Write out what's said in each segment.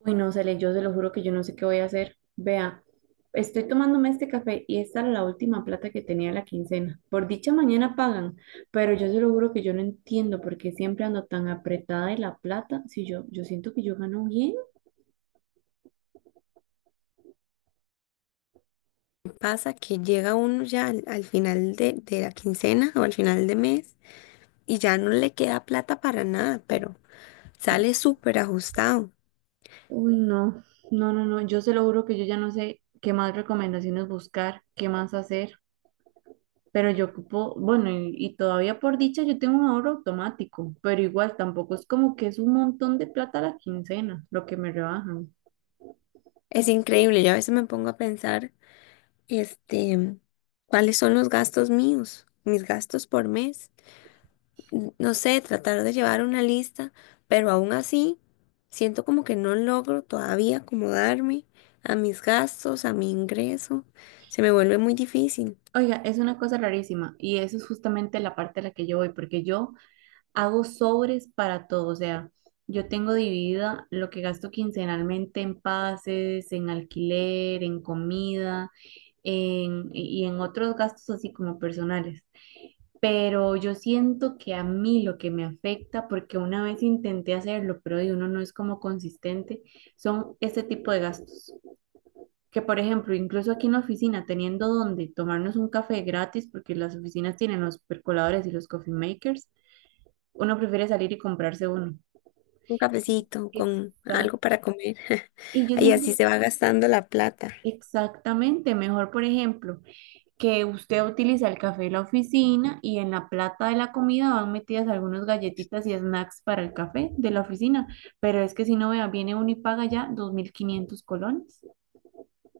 Uy, no, Cele, yo se lo juro que yo no sé qué voy a hacer. Vea, estoy tomándome este café y esta era la última plata que tenía de la quincena. Por dicha mañana pagan, pero yo se lo juro que yo no entiendo por qué siempre ando tan apretada de la plata si yo siento que yo gano bien. Pasa que llega uno ya al final de la quincena o al final de mes, y ya no le queda plata para nada, pero sale súper ajustado. Uy, no, no, no, no, yo se lo juro que yo ya no sé qué más recomendaciones buscar, qué más hacer, pero yo ocupo, bueno, y todavía por dicha yo tengo un ahorro automático, pero igual tampoco es como que es un montón de plata a la quincena, lo que me rebajan. Es increíble, yo a veces me pongo a pensar, este, cuáles son los gastos míos, mis gastos por mes. No sé, tratar de llevar una lista, pero aún así siento como que no logro todavía acomodarme a mis gastos, a mi ingreso. Se me vuelve muy difícil. Oiga, es una cosa rarísima y eso es justamente la parte a la que yo voy, porque yo hago sobres para todo, o sea, yo tengo dividida lo que gasto quincenalmente en pases, en alquiler, en comida, y en otros gastos así como personales. Pero yo siento que a mí lo que me afecta, porque una vez intenté hacerlo, pero de uno no es como consistente, son este tipo de gastos que por ejemplo, incluso aquí en la oficina, teniendo donde tomarnos un café gratis, porque las oficinas tienen los percoladores y los coffee makers, uno prefiere salir y comprarse uno. Un cafecito con algo Exacto. para comer. Y yo Y siento así se va gastando la plata. exactamente mejor, por ejemplo, que usted utiliza el café de la oficina y en la plata de la comida van metidas algunas galletitas y snacks para el café de la oficina. Pero es que si no vea, viene uno y paga ya 2500 colones.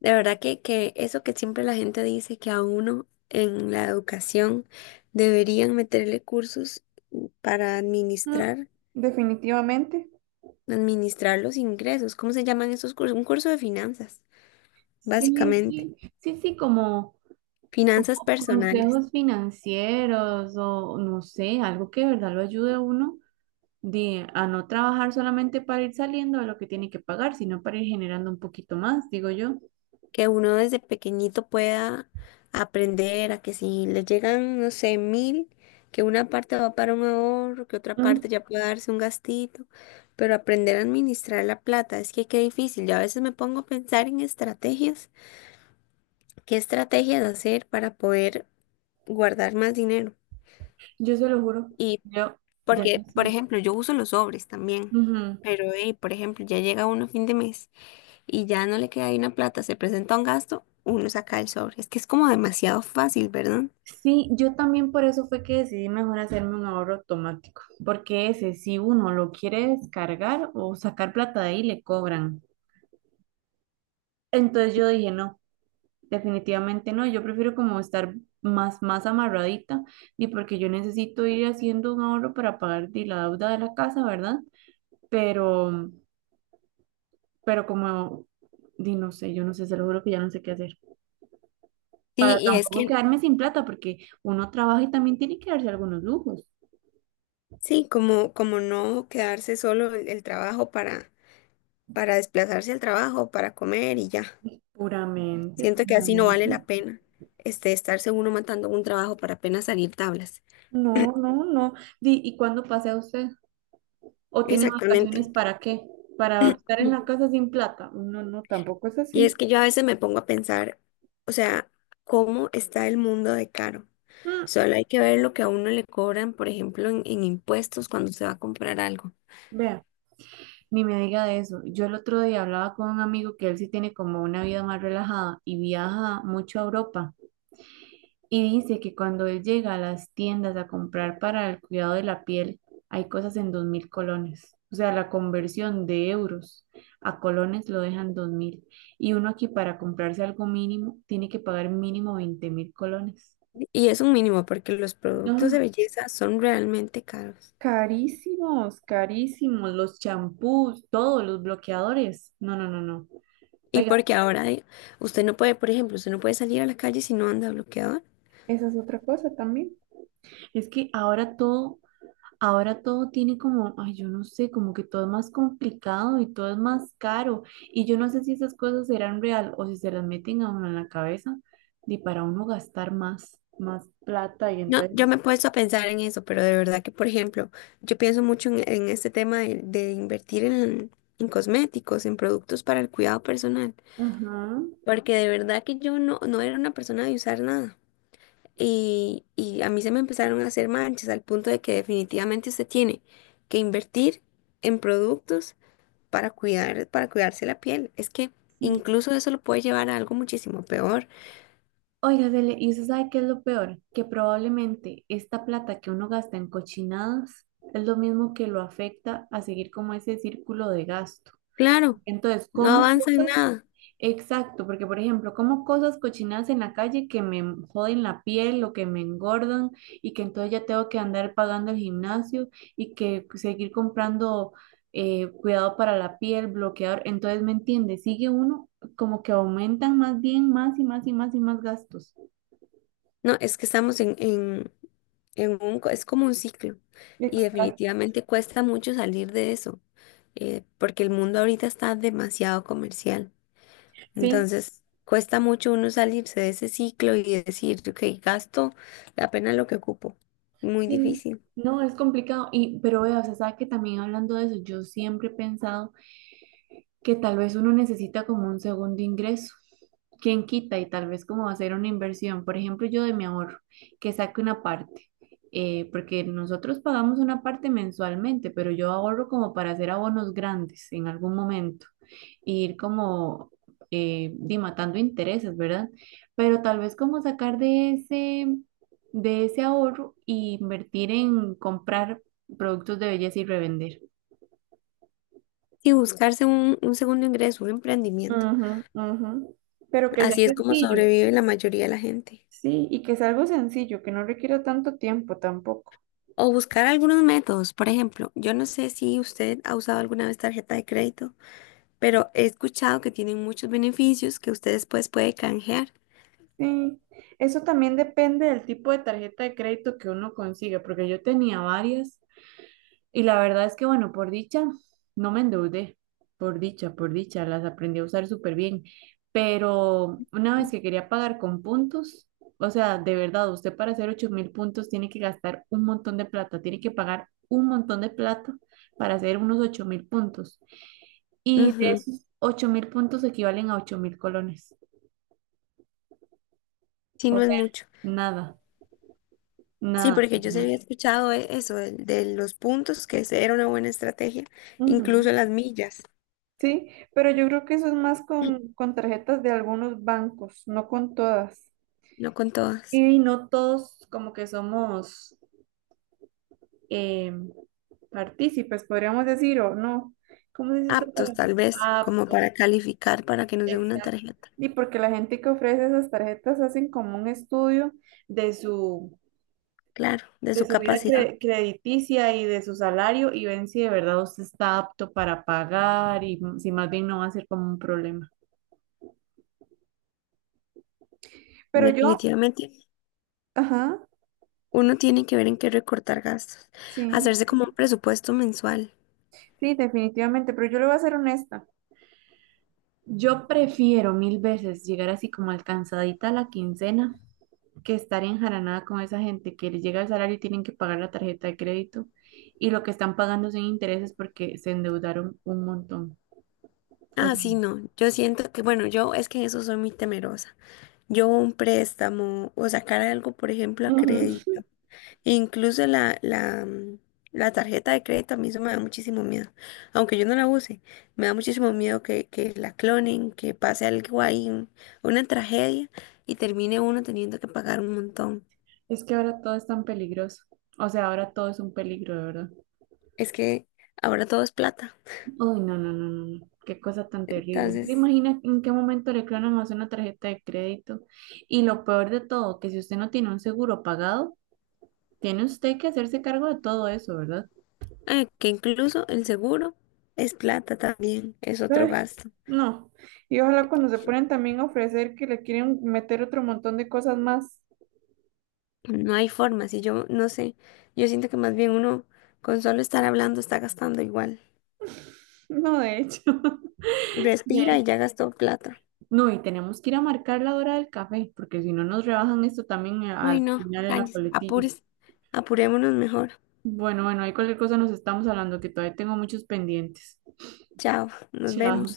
De verdad que, eso que siempre la gente dice que a uno en la educación deberían meterle cursos para Mm, administrar, definitivamente. administrar los ingresos. ¿Cómo se llaman esos cursos? Un curso de finanzas, Sí, básicamente. sí, sí, sí, como, como Finanzas personales. consejos financieros o no sé, algo que de verdad lo ayude a uno de a no trabajar solamente para ir saliendo de lo que tiene que pagar, sino para ir generando un poquito más, digo yo. Que uno desde pequeñito pueda aprender a que si le llegan, no sé, 1000, que una parte va para un ahorro, que otra Mm, parte ya pueda darse un gastito, pero aprender a administrar la plata, es que qué difícil. Yo a veces me pongo a pensar en estrategias, qué estrategias hacer para poder guardar más dinero. yo se lo juro, Y yo ya no porque, por sé. ejemplo, yo uso los sobres también, Ujú. pero, hey, por ejemplo, ya llega uno a fin de mes, y ya no le queda ahí una plata, se presenta un gasto, uno saca el sobre. Es que es como demasiado fácil, ¿verdad? Sí, yo también por eso fue que decidí mejor hacerme un ahorro automático, porque ese si uno lo quiere descargar o sacar plata de ahí le cobran. Entonces yo dije, no, definitivamente no, yo prefiero como estar más amarradita y porque yo necesito ir haciendo un ahorro para pagar di, la deuda de la casa, ¿verdad? Pero pero como, di, no sé, yo no sé, se lo juro que ya no sé qué hacer. Sí, Para tampoco quedarme sin plata, porque uno trabaja y también tiene que darse algunos lujos. sí, como, como no quedarse solo el trabajo para desplazarse al trabajo, para comer y ya. Puramente, Siento que así no vale puramente. la pena, estarse uno matando un trabajo para apenas salir tablas. No, no, no. Di, ¿y cuándo pasea usted? ¿O tiene vacaciones Exactamente. para qué? ¿Para estar en la casa sin plata? No, no, tampoco es Y es así. que yo a veces me pongo a pensar, o sea, ¿cómo está el mundo de caro? Mm, Solo hay que ver lo que a uno le cobran, por ejemplo, en impuestos cuando se va a comprar algo. Vea, ni me diga de eso. Yo el otro día hablaba con un amigo que él sí tiene como una vida más relajada y viaja mucho a Europa. Y dice que cuando él llega a las tiendas a comprar para el cuidado de la piel, hay cosas en 2000 colones. O sea, la conversión de euros a colones lo dejan 2000. Y uno aquí para comprarse algo mínimo tiene que pagar mínimo 20,000 colones. Y es un mínimo porque los productos No, de belleza son realmente caros. carísimos, carísimos. Los champús, todos los bloqueadores. No, no, no, no. Y Oiga, porque ahora usted no puede, por ejemplo, usted no puede salir a la calle si no anda bloqueador. esa es otra cosa también. Es que ahora todo Ahora todo tiene como, ay, yo no sé, como que todo es más complicado y todo es más caro. Y yo no sé si esas cosas serán real o si se las meten a uno en la cabeza y para uno gastar más, plata y No, entonces yo me he así. puesto a pensar en eso, pero de verdad que, por ejemplo, yo pienso mucho en este tema de invertir en cosméticos, en productos para el cuidado personal, Ajá, porque de verdad que yo no, no era una persona de usar nada. Y a mí se me empezaron a hacer manchas al punto de que definitivamente usted tiene que invertir en productos para cuidar, para cuidarse la piel. Es que sí. incluso eso lo puede llevar a algo muchísimo peor. Oiga, Cele, ¿y usted sabe qué es lo peor? Que probablemente esta plata que uno gasta en cochinadas es lo mismo que lo afecta a seguir como ese círculo de gasto. Claro, Entonces, no como avanza en cosas nada. exacto, porque por ejemplo, como cosas cochinadas en la calle que me joden la piel o que me engordan y que entonces ya tengo que andar pagando el gimnasio y que seguir comprando cuidado para la piel, bloqueador, entonces me entiende, sigue uno como que aumentan más bien más y más y más y más gastos. No, es que estamos en un, es como un ciclo y Exacto. definitivamente cuesta mucho salir de eso, porque el mundo ahorita está demasiado comercial. Sí, Entonces, cuesta mucho uno salirse de ese ciclo y decir, ok, gasto apenas lo que ocupo. Muy sí, no, difícil. no, es complicado. Pero vea, o sea, sabe que también hablando de eso, yo siempre he pensado que tal vez uno necesita como un segundo ingreso. ¿Quién quita? Y tal vez como hacer una inversión. Por ejemplo, yo de mi ahorro, que saque una parte, porque nosotros pagamos una parte mensualmente, pero yo ahorro como para hacer abonos grandes en algún momento, e ir como di, matando intereses, ¿verdad? Pero tal vez como sacar de ese, ahorro e invertir en comprar productos de belleza y revender. Y buscarse un segundo ingreso, un emprendimiento. Ujú, ujú. Pero que sea Así es como sencillo. sobrevive la mayoría de la gente. Sí, y que es algo sencillo, que no requiera tanto tiempo tampoco. O buscar algunos métodos. Por ejemplo, yo no sé si usted ha usado alguna vez tarjeta de crédito, pero he escuchado que tienen muchos beneficios que usted después puede canjear. Sí, eso también depende del tipo de tarjeta de crédito que uno consiga, porque yo tenía varias. Y la verdad es que, bueno, por dicha, no me endeudé, por dicha, las aprendí a usar súper bien, pero una vez que quería pagar con puntos, o sea, de verdad, usted para hacer 8000 puntos tiene que gastar un montón de plata, tiene que pagar un montón de plata para hacer unos 8000 puntos. Y de Ujú. esos 8000 puntos equivalen a 8000 colones, Si o no es sea, mucho. nada, Sí, nada. porque yo sí Nada. había escuchado eso, el de los puntos, que ese era una buena estrategia, Ujú. incluso las millas, Sí, pero yo creo que eso es más con, tarjetas de algunos bancos, no con todas. no con todas. Y no todos como que somos eh, partícipes, podríamos decir, o no. ¿Cómo se dice esta Aptos, tal palabra? vez, como Aptos. para calificar, para que nos dé una Exacto. tarjeta. Y porque la gente que ofrece esas tarjetas hacen como un estudio de su, Claro, de De su su vida capacidad. Crediticia y de su salario y ven si de verdad usted está apto para pagar y si más bien no va a ser como un problema. Pero yo, Definitivamente, ajá, uno tiene que ver en qué recortar gastos, sí. hacerse como un presupuesto mensual. Sí, definitivamente, pero yo le voy a ser honesta. Yo prefiero mil veces llegar así como alcanzadita a la quincena que estar enjaranada con esa gente que les llega el salario y tienen que pagar la tarjeta de crédito y lo que están pagando son intereses porque se endeudaron un montón. O Ah, sea, sí, no, yo siento que, bueno, yo es que en eso soy muy temerosa. Yo un préstamo o sacar algo, por ejemplo, a ujú, crédito. Incluso la tarjeta de crédito a mí eso me da muchísimo miedo. Aunque yo no la use, me da muchísimo miedo que la clonen, que pase algo ahí, una tragedia y termine uno teniendo que pagar un montón. es que ahora todo es tan peligroso. O sea, ahora todo es un peligro, de verdad. Es que ahora todo es plata. Uy, no, no, no, no, no. Qué cosa tan terrible. ¿Se Entonces, imagina en qué momento le clonan a usted una tarjeta de crédito? Y lo peor de todo, que si usted no tiene un seguro pagado, tiene usted que hacerse cargo de todo eso, ¿verdad? Que incluso el seguro es plata también, es otro Ay, gasto. no. Y ojalá cuando se ponen también a ofrecer que le quieren meter otro montón de cosas más. No hay forma, si yo no sé, yo siento que más bien uno con solo estar hablando está gastando igual. No, de hecho. Respira y De- ya gastó plata. No, y tenemos que ir a marcar la hora del café, porque si no nos rebajan esto también Ay, al no, final en la Cáñez, coletilla. apures, apurémonos mejor. Bueno, bueno, ahí cualquier cosa nos estamos hablando, que todavía tengo muchos pendientes. Chao, nos vemos. Chao.